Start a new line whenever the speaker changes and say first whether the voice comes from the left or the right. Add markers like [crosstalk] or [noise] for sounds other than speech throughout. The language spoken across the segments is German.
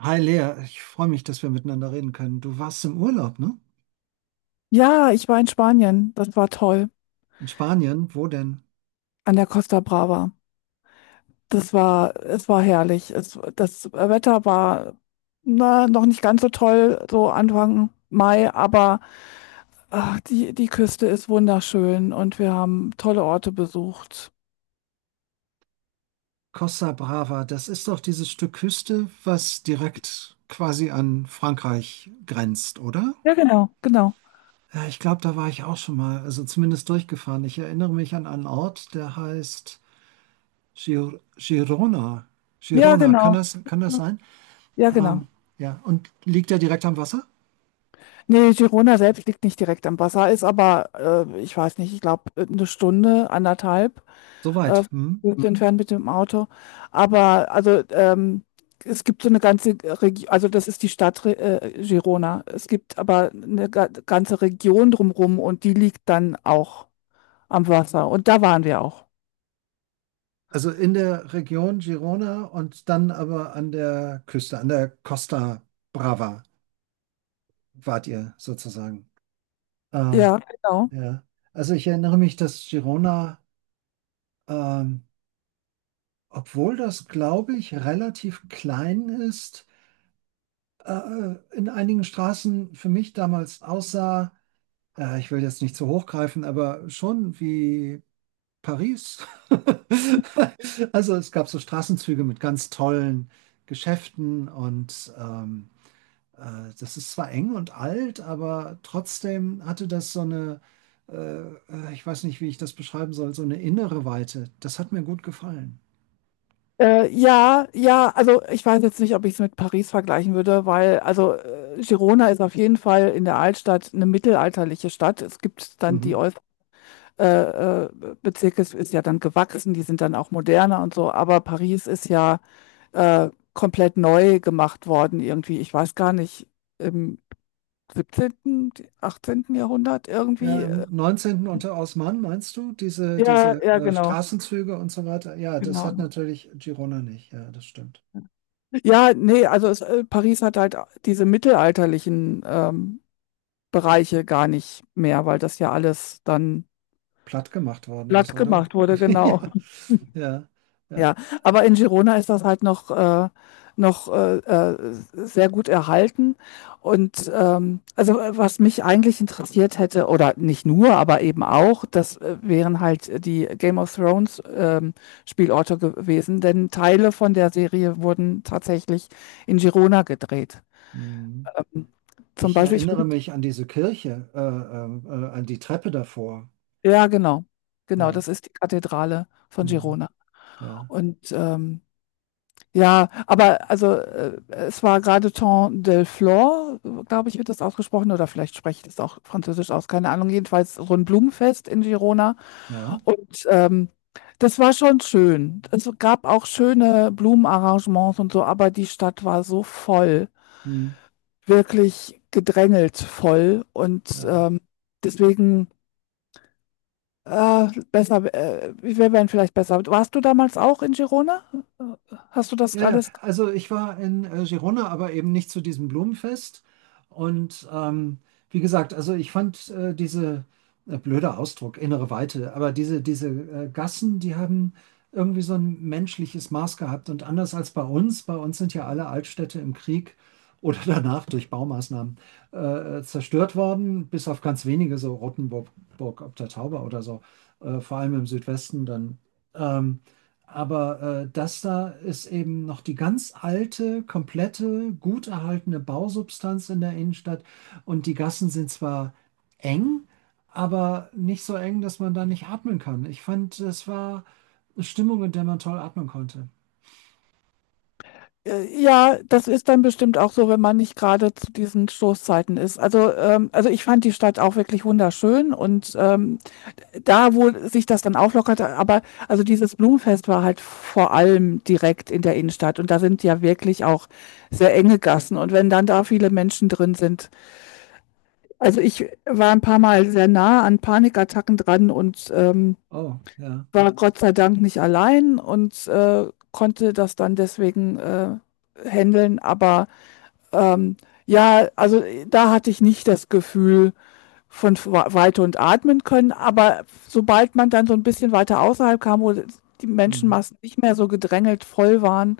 right: Hi Lea, ich freue mich, dass wir miteinander reden können. Du warst im Urlaub, ne?
left: Ja, ich war in Spanien. Das war toll.
right: In Spanien, wo denn?
left: An der Costa Brava. Es war herrlich. Das Wetter war, na, noch nicht ganz so toll, so Anfang Mai, aber ach, die Küste ist wunderschön und wir haben tolle Orte besucht.
right: Costa Brava, das ist doch dieses Stück Küste, was direkt quasi an Frankreich grenzt, oder?
left: Ja, genau, genau.
right: Ja, ich glaube, da war ich auch schon mal, also zumindest durchgefahren. Ich erinnere mich an einen Ort, der heißt Girona.
left: Ja,
right: Girona, kann
left: genau.
right: das, kann das sein?
left: Ja,
right: Ähm,
left: genau.
right: ja, und liegt der direkt am Wasser?
left: Nee, Girona selbst liegt nicht direkt am Wasser, ist aber, ich weiß nicht, ich glaube, eine Stunde, anderthalb äh,
right: Soweit. Hm?
left: gut, mhm, entfernt mit dem Auto. Aber also es gibt so eine ganze Region, also das ist die Stadt Girona. Es gibt aber eine ga ganze Region drumherum und die liegt dann auch am Wasser. Und da waren wir auch.
right: Also in der Region Girona und dann aber an der Küste, an der Costa Brava wart ihr sozusagen. Ähm,
left: Ja, genau.
right: ja. Also ich erinnere mich, dass Girona, ähm, obwohl das, glaube ich, relativ klein ist, in einigen Straßen für mich damals aussah, ich will jetzt nicht zu hoch greifen, aber schon wie Paris. [laughs] Also es gab so Straßenzüge mit ganz tollen Geschäften und das ist zwar eng und alt, aber trotzdem hatte das so eine, äh, ich weiß nicht, wie ich das beschreiben soll, so eine innere Weite. Das hat mir gut gefallen.
left: Ja, ja, also ich weiß jetzt nicht, ob ich es mit Paris vergleichen würde, weil also Girona ist auf jeden Fall in der Altstadt eine mittelalterliche Stadt. Es gibt dann die
right: Mhm.
left: Ost äh, äh, Bezirke, es ist ja dann gewachsen, die sind dann auch moderner und so, aber Paris ist ja komplett neu gemacht worden irgendwie. Ich weiß gar nicht, im 17., 18. Jahrhundert
right: Ja,
left: irgendwie.
right: im 19. unter Osman, meinst du, diese,
left: Ja,
right: diese
left: ja,
right: äh,
left: genau,
right: Straßenzüge und so weiter? Ja, das hat
left: genau.
right: natürlich Girona nicht. Ja, das stimmt.
left: Ja, nee, also Paris hat halt diese mittelalterlichen Bereiche gar nicht mehr, weil das ja alles dann
right: Platt gemacht worden ist,
left: glatt
right: oder?
left: gemacht wurde,
right: [laughs] Ja,
left: genau.
right: ja, ja.
left: Ja, aber in Girona ist das halt noch sehr gut erhalten. Und also was mich eigentlich interessiert hätte, oder nicht nur, aber eben auch, das wären halt die Game of Thrones Spielorte gewesen, denn Teile von der Serie wurden tatsächlich in Girona gedreht.
right: Mhm.
left: Ähm, Zum
right: Ich
left: Beispiel,
right: erinnere mich an diese Kirche, an die Treppe davor.
left: ja, genau, genau,
right: Ja,
left: das ist die Kathedrale von
right: mhm.
left: Girona.
right: Ja,
left: Und ja, aber also es war gerade Temps del Delflor, glaube ich, wird das ausgesprochen, oder vielleicht spreche ich das auch französisch aus, keine Ahnung. Jedenfalls so ein Blumenfest in Girona.
right: ja,
left: Und das war schon schön. Es gab auch schöne Blumenarrangements und so, aber die Stadt war so voll,
right: mhm.
left: wirklich gedrängelt voll. Und
right: Ja.
left: deswegen wir wären vielleicht besser. Warst du damals auch in Girona? Hast du das
right: Ja, ja,
left: alles
right: also ich war in Girona, aber eben nicht zu diesem Blumenfest. Und wie gesagt, also ich fand diese, blöder Ausdruck, innere Weite, aber diese Gassen, die haben irgendwie so ein menschliches Maß gehabt. Und anders als bei uns sind ja alle Altstädte im Krieg oder [laughs] danach durch Baumaßnahmen zerstört worden, bis auf ganz wenige, so Rottenburg Burg ob der Tauber oder so, vor allem im Südwesten dann. Ähm, aber das da ist eben noch die ganz alte, komplette, gut erhaltene Bausubstanz in der Innenstadt. Und die Gassen sind zwar eng, aber nicht so eng, dass man da nicht atmen kann. Ich fand, es war eine Stimmung, in der man toll atmen konnte.
left: Ja, das ist dann bestimmt auch so, wenn man nicht gerade zu diesen Stoßzeiten ist. Also ich fand die Stadt auch wirklich wunderschön und da, wo sich das dann auflockerte, aber also dieses Blumenfest war halt vor allem direkt in der Innenstadt und da sind ja wirklich auch sehr enge Gassen und wenn dann da viele Menschen drin sind, also ich war ein paar Mal sehr nah an Panikattacken dran und
right: Oh, ja.
left: war Gott sei Dank nicht allein und konnte das dann deswegen handeln, aber ähm, ja, also da hatte ich nicht das Gefühl von Weite und atmen können, aber sobald man dann so ein bisschen weiter außerhalb kam, wo die
right: Hm.
left: Menschenmassen nicht mehr so gedrängelt voll waren,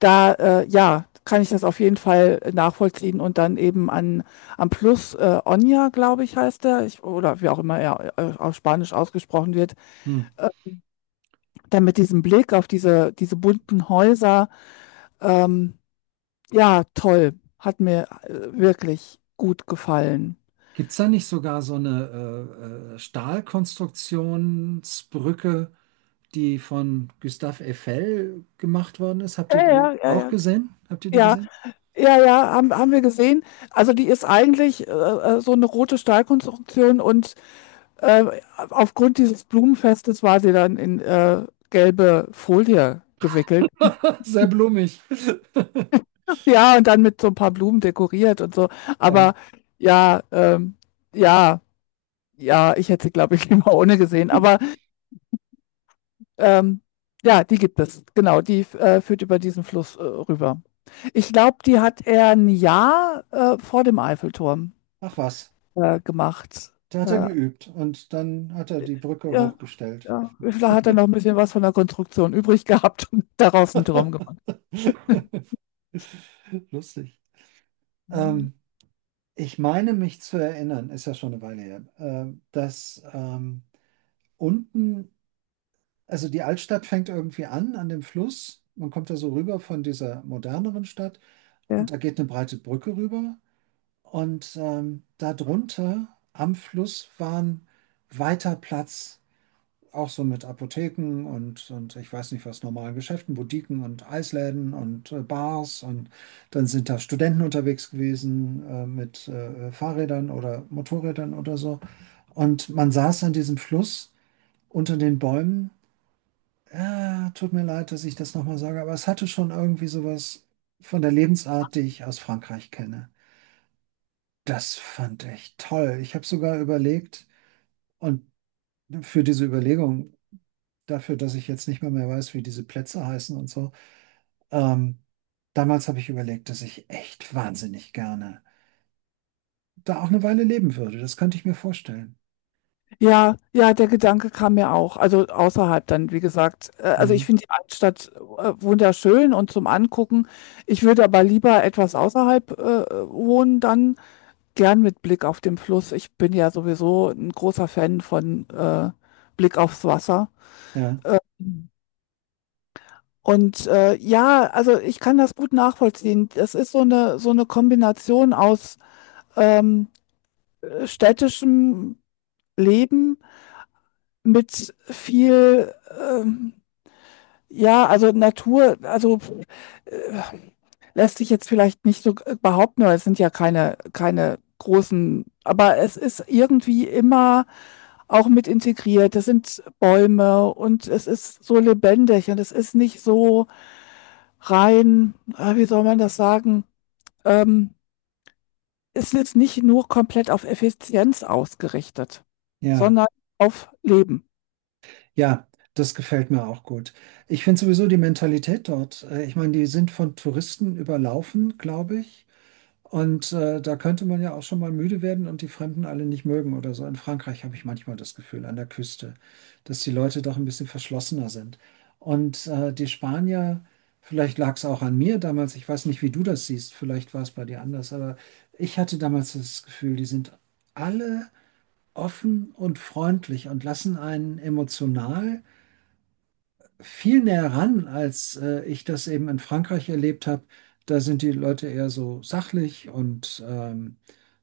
left: da, ja, kann ich das auf jeden Fall nachvollziehen und dann eben an am Oña, glaube ich, heißt der, ich oder wie auch immer er, auf Spanisch ausgesprochen wird,
right: Hm.
left: äh, dann mit diesem Blick auf diese bunten Häuser, ähm ja, toll. Hat mir wirklich gut gefallen.
right: Gibt es da nicht sogar so eine Stahlkonstruktionsbrücke, die von Gustave Eiffel gemacht worden ist? Habt
left: Ja,
right: ihr die
left: ja, ja,
right: auch
left: ja.
right: gesehen? Habt ihr die
left: Ja,
right: gesehen?
left: ja, ja, haben wir gesehen. Also, die ist eigentlich, so eine rote Stahlkonstruktion und, äh, aufgrund dieses Blumenfestes war sie dann in, gelbe Folie gewickelt.
right: [laughs] Sehr blumig. [laughs]
left: Ja, und dann mit so ein paar Blumen dekoriert und so.
right: Ja,
left: Aber ja, ja, ja, ich hätte sie, glaube ich, [laughs] lieber ohne gesehen. Aber, ähm, ja, die gibt es. Genau, die führt über diesen Fluss, rüber. Ich glaube, die hat er ein Jahr vor dem Eiffelturm
right: ach was.
left: gemacht.
right: Da hat er
left: Äh,
right: geübt und dann hat er die Brücke
left: ja,
right: hochgestellt.
left: ja. Da hat er noch ein bisschen was von der Konstruktion übrig gehabt und [laughs] daraus einen Turm gemacht.
right: [laughs] Lustig.
left: Mhm.
right: Ähm, ich meine mich zu erinnern, ist ja schon eine Weile her, dass unten, also die Altstadt fängt irgendwie an, an dem Fluss. Man kommt da so rüber von dieser moderneren Stadt und
left: Ja,
right: da geht eine breite Brücke rüber. Und darunter am Fluss war ein weiter Platz. Auch so mit Apotheken und ich weiß nicht was, normalen Geschäften, Boutiquen und Eisläden und Bars. Und dann sind da Studenten unterwegs gewesen mit Fahrrädern oder Motorrädern oder so. Und man saß an diesem Fluss unter den Bäumen. Ja, tut mir leid, dass ich das nochmal sage, aber es hatte schon irgendwie sowas von der Lebensart, die ich aus Frankreich kenne. Das fand ich toll. Ich habe sogar überlegt, und für diese Überlegung dafür, dass ich jetzt nicht mehr weiß, wie diese Plätze heißen und so. Ähm, damals habe ich überlegt, dass ich echt wahnsinnig gerne da auch eine Weile leben würde. Das könnte ich mir vorstellen.
left: ja, ja, der Gedanke kam mir auch. Also außerhalb dann, wie gesagt. Also ich
right: Mhm.
left: finde die Altstadt wunderschön und zum Angucken. Ich würde aber lieber etwas außerhalb wohnen, dann gern mit Blick auf den Fluss. Ich bin ja sowieso ein großer Fan von Blick aufs Wasser.
right: Ja,
left: Und ja, also ich kann das gut nachvollziehen. Das ist so eine Kombination aus ähm, städtischem Leben mit viel, ähm, ja, also Natur, also äh, lässt sich jetzt vielleicht nicht so behaupten, weil es sind ja keine großen, aber es ist irgendwie immer auch mit integriert. Das sind Bäume und es ist so lebendig und es ist nicht so rein, wie soll man das sagen, ähm, es ist nicht nur komplett auf Effizienz ausgerichtet,
right: ja,
left: sondern auf Leben.
right: ja, das gefällt mir auch gut. Ich finde sowieso die Mentalität dort, ich meine, die sind von Touristen überlaufen, glaube ich. Und da könnte man ja auch schon mal müde werden und die Fremden alle nicht mögen oder so. In Frankreich habe ich manchmal das Gefühl, an der Küste, dass die Leute doch ein bisschen verschlossener sind. Und die Spanier, vielleicht lag es auch an mir damals, ich weiß nicht, wie du das siehst, vielleicht war es bei dir anders, aber ich hatte damals das Gefühl, die sind alle offen und freundlich und lassen einen emotional viel näher ran, als ich das eben in Frankreich erlebt habe. Da sind die Leute eher so sachlich und ähm,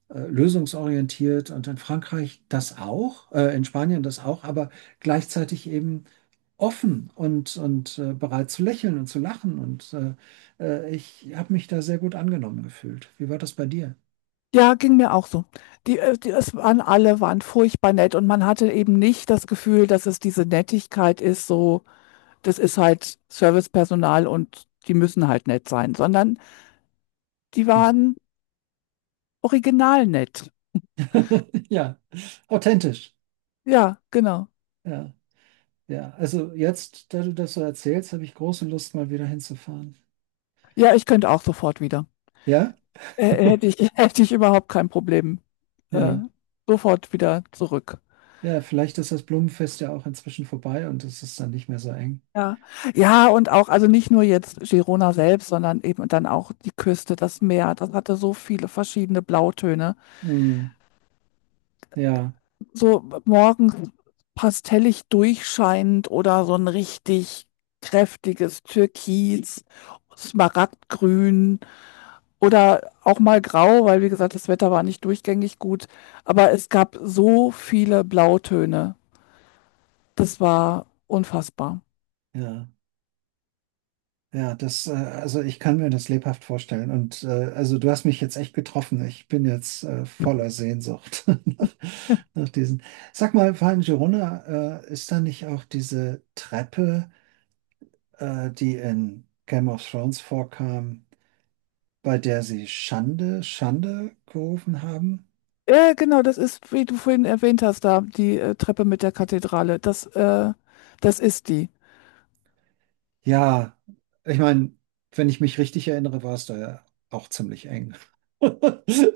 right: äh, lösungsorientiert und in Frankreich das auch, in Spanien das auch, aber gleichzeitig eben offen und bereit zu lächeln und zu lachen. Und ich habe mich da sehr gut angenommen gefühlt. Wie war das bei dir?
left: Ja, ging mir auch so. Es waren alle, waren furchtbar nett und man hatte eben nicht das Gefühl, dass es diese Nettigkeit ist, so das ist halt Servicepersonal und die müssen halt nett sein, sondern die
right: Hm.
left: waren original nett.
right: [laughs] Ja, authentisch.
left: Ja, genau.
right: Ja, ja. Also jetzt, da du das so erzählst, habe ich große Lust, mal wieder hinzufahren.
left: Ja, ich könnte auch sofort wieder.
right: Ja? [laughs]
left: [laughs] Hätte ich überhaupt kein Problem. Äh,
right: Ja.
left: Sofort wieder zurück.
right: Ja, vielleicht ist das Blumenfest ja auch inzwischen vorbei und es ist dann nicht mehr so eng.
left: Ja, ja, und auch, also nicht nur jetzt Girona selbst, sondern eben dann auch die Küste, das Meer, das hatte so viele verschiedene Blautöne.
right: Hm. Ja,
left: So morgens pastellig durchscheinend oder so ein richtig kräftiges Türkis, Smaragdgrün oder auch mal grau, weil wie gesagt, das Wetter war nicht durchgängig gut. Aber es gab so viele Blautöne. Das war unfassbar.
right: ja. Ja, das, also ich kann mir das lebhaft vorstellen. Und also du hast mich jetzt echt getroffen. Ich bin jetzt voller Sehnsucht [laughs] nach,
left: [laughs]
right: nach diesen. Sag mal, Van Girona, ist da nicht auch diese Treppe, die in Game of Thrones vorkam, bei der sie Schande, Schande gerufen haben?
left: Ja, genau, das ist, wie du vorhin erwähnt hast, da die Treppe mit der Kathedrale. Das ist die.
right: Ja, ich meine, wenn ich mich richtig erinnere, war es da ja auch ziemlich eng. [laughs]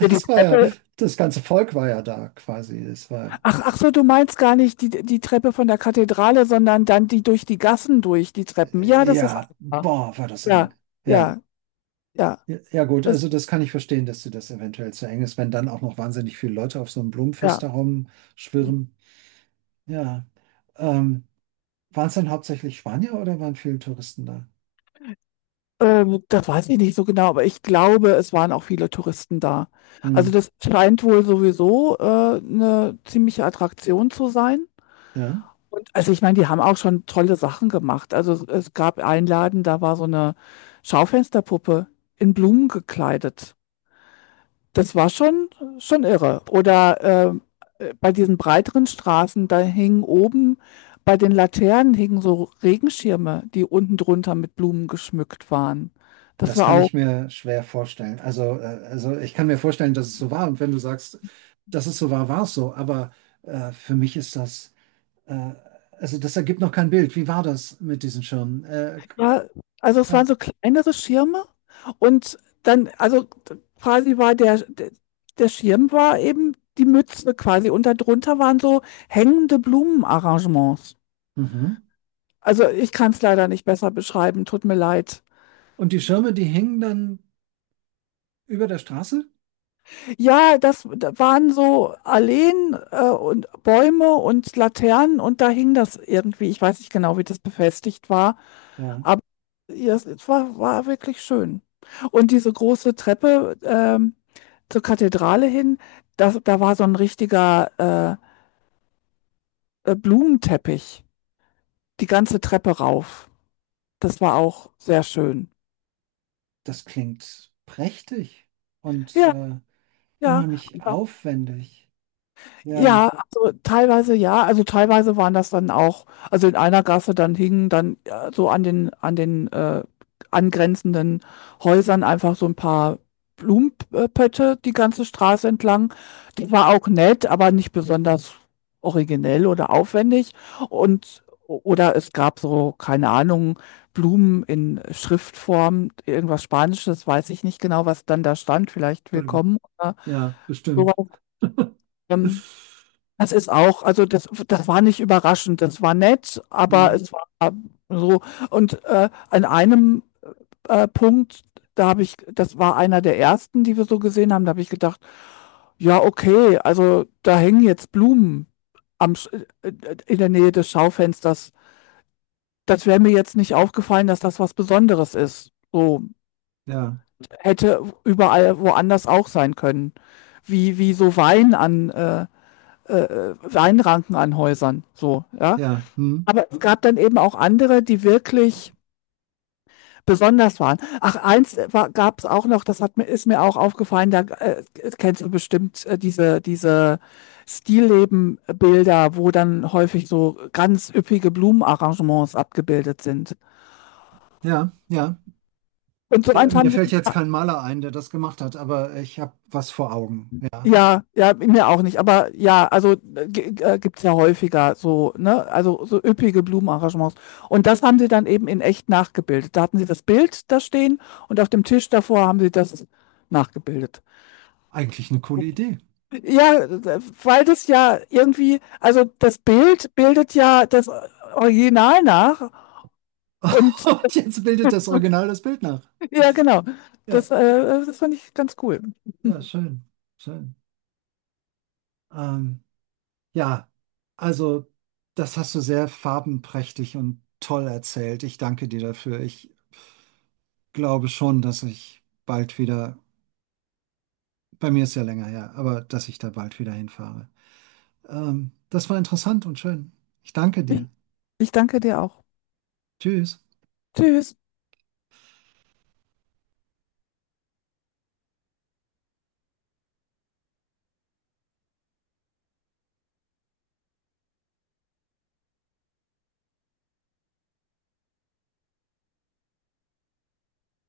left: Ja, die
right: war ja,
left: Treppe
right: das ganze Volk war ja da quasi. Das war.
left: Ach, ach so, du meinst gar nicht die Treppe von der Kathedrale, sondern dann die durch die Gassen durch, die Treppen. Ja, das ist
right: Ja,
left: einfacher.
right: boah, war das eng.
left: Ja,
right: Ja.
left: ja, ja.
right: Ja, ja gut,
left: Das,
right: also das kann ich verstehen, dass dir das eventuell zu eng ist, wenn dann auch noch wahnsinnig viele Leute auf so einem
left: ja.
right: Blumenfest da rumschwirren. Ja. Ähm, waren es dann hauptsächlich Spanier oder waren viele Touristen da?
left: Das weiß ich nicht so genau, aber ich glaube, es waren auch viele Touristen da. Also
right: Hm,
left: das scheint wohl sowieso eine ziemliche Attraktion zu sein.
right: ja,
left: Und also ich meine, die haben auch schon tolle Sachen gemacht. Also es gab einen Laden, da war so eine Schaufensterpuppe in Blumen gekleidet. Das war schon irre. Oder, bei diesen breiteren Straßen, da hingen oben bei den Laternen hingen so Regenschirme, die unten drunter mit Blumen geschmückt waren. Das
right: das
left: war
right: kann
left: auch
right: ich mir schwer vorstellen. Also ich kann mir vorstellen, dass es so war. Und wenn du sagst, dass es so war, war es so. Aber für mich ist das, äh, also das ergibt noch kein Bild. Wie war das mit diesen Schirmen? Äh,
left: ja, also es waren
right: ja.
left: so kleinere Schirme und dann also quasi war der Schirm war eben die Mütze quasi und da drunter waren so hängende Blumenarrangements.
right: Mhm.
left: Also, ich kann es leider nicht besser beschreiben, tut mir leid.
right: Und die Schirme, die hingen dann über der Straße?
left: Ja, das da waren so Alleen und Bäume und Laternen und da hing das irgendwie. Ich weiß nicht genau, wie das befestigt war,
right: Ja,
left: aber ja, es war wirklich schön. Und diese große Treppe zur Kathedrale hin, da war so ein richtiger Blumenteppich, die ganze Treppe rauf. Das war auch sehr schön.
right: das klingt prächtig und
left: Ja, ja.
right: unheimlich aufwendig. Ja,
left: Ja, also teilweise waren das dann auch, also in einer Gasse dann hingen dann, so an den angrenzenden Häusern einfach so ein paar Blumen die ganze Straße entlang. Die war auch nett, aber nicht besonders originell oder aufwendig und oder es gab so, keine Ahnung, Blumen in Schriftform, irgendwas Spanisches, weiß ich nicht genau, was dann da stand, vielleicht
right: Entschuldigung.
left: willkommen oder
right: Ja,
left: so.
right: bestimmt.
left: ähm Das ist auch, also das war nicht überraschend, das war nett, aber
right: Hm,
left: es war so. Und an einem Punkt, da habe ich, das war einer der ersten, die wir so gesehen haben, da habe ich gedacht, ja, okay, also da hängen jetzt Blumen am, Sch- äh, in der Nähe des Schaufensters. Das wäre mir jetzt nicht aufgefallen, dass das was Besonderes ist. So
right: ja,
left: hätte überall woanders auch sein können. Wie so Weinranken an Häusern. So, ja.
right: ja, hm,
left: Aber es gab dann eben auch andere, die wirklich besonders waren. Ach, eins gab es auch noch, ist mir auch aufgefallen, da kennst du bestimmt diese Stilleben-Bilder, wo dann häufig so ganz üppige Blumenarrangements abgebildet sind.
right: ja, ja.
left: Und so
right: Äh,
left: eins
right: mir
left: haben sie
right: fällt jetzt kein Maler ein, der das gemacht hat, aber ich habe was vor Augen. Ja,
left: ja, ja, mir auch nicht. Aber ja, also gibt's ja häufiger so, ne? Also so üppige Blumenarrangements. Und das haben sie dann eben in echt nachgebildet. Da hatten sie das Bild da stehen und auf dem Tisch davor haben sie das nachgebildet.
right: eigentlich eine coole Idee.
left: Ja, weil das ja irgendwie, also das Bild bildet ja das Original nach.
right: [laughs]
left: Und
right: Und jetzt bildet das Original das Bild nach.
left: ja, genau.
right: Ja,
left: Das fand ich ganz cool.
right: ja, schön, schön. Ähm, Ja, also das hast du sehr farbenprächtig und toll erzählt. Ich danke dir dafür. Ich glaube schon, dass ich bald wieder, bei mir ist ja länger her, aber dass ich da bald wieder hinfahre. Das war interessant und schön. Ich danke dir.
left: Ich danke dir auch.
right: Tschüss.
left: Tschüss.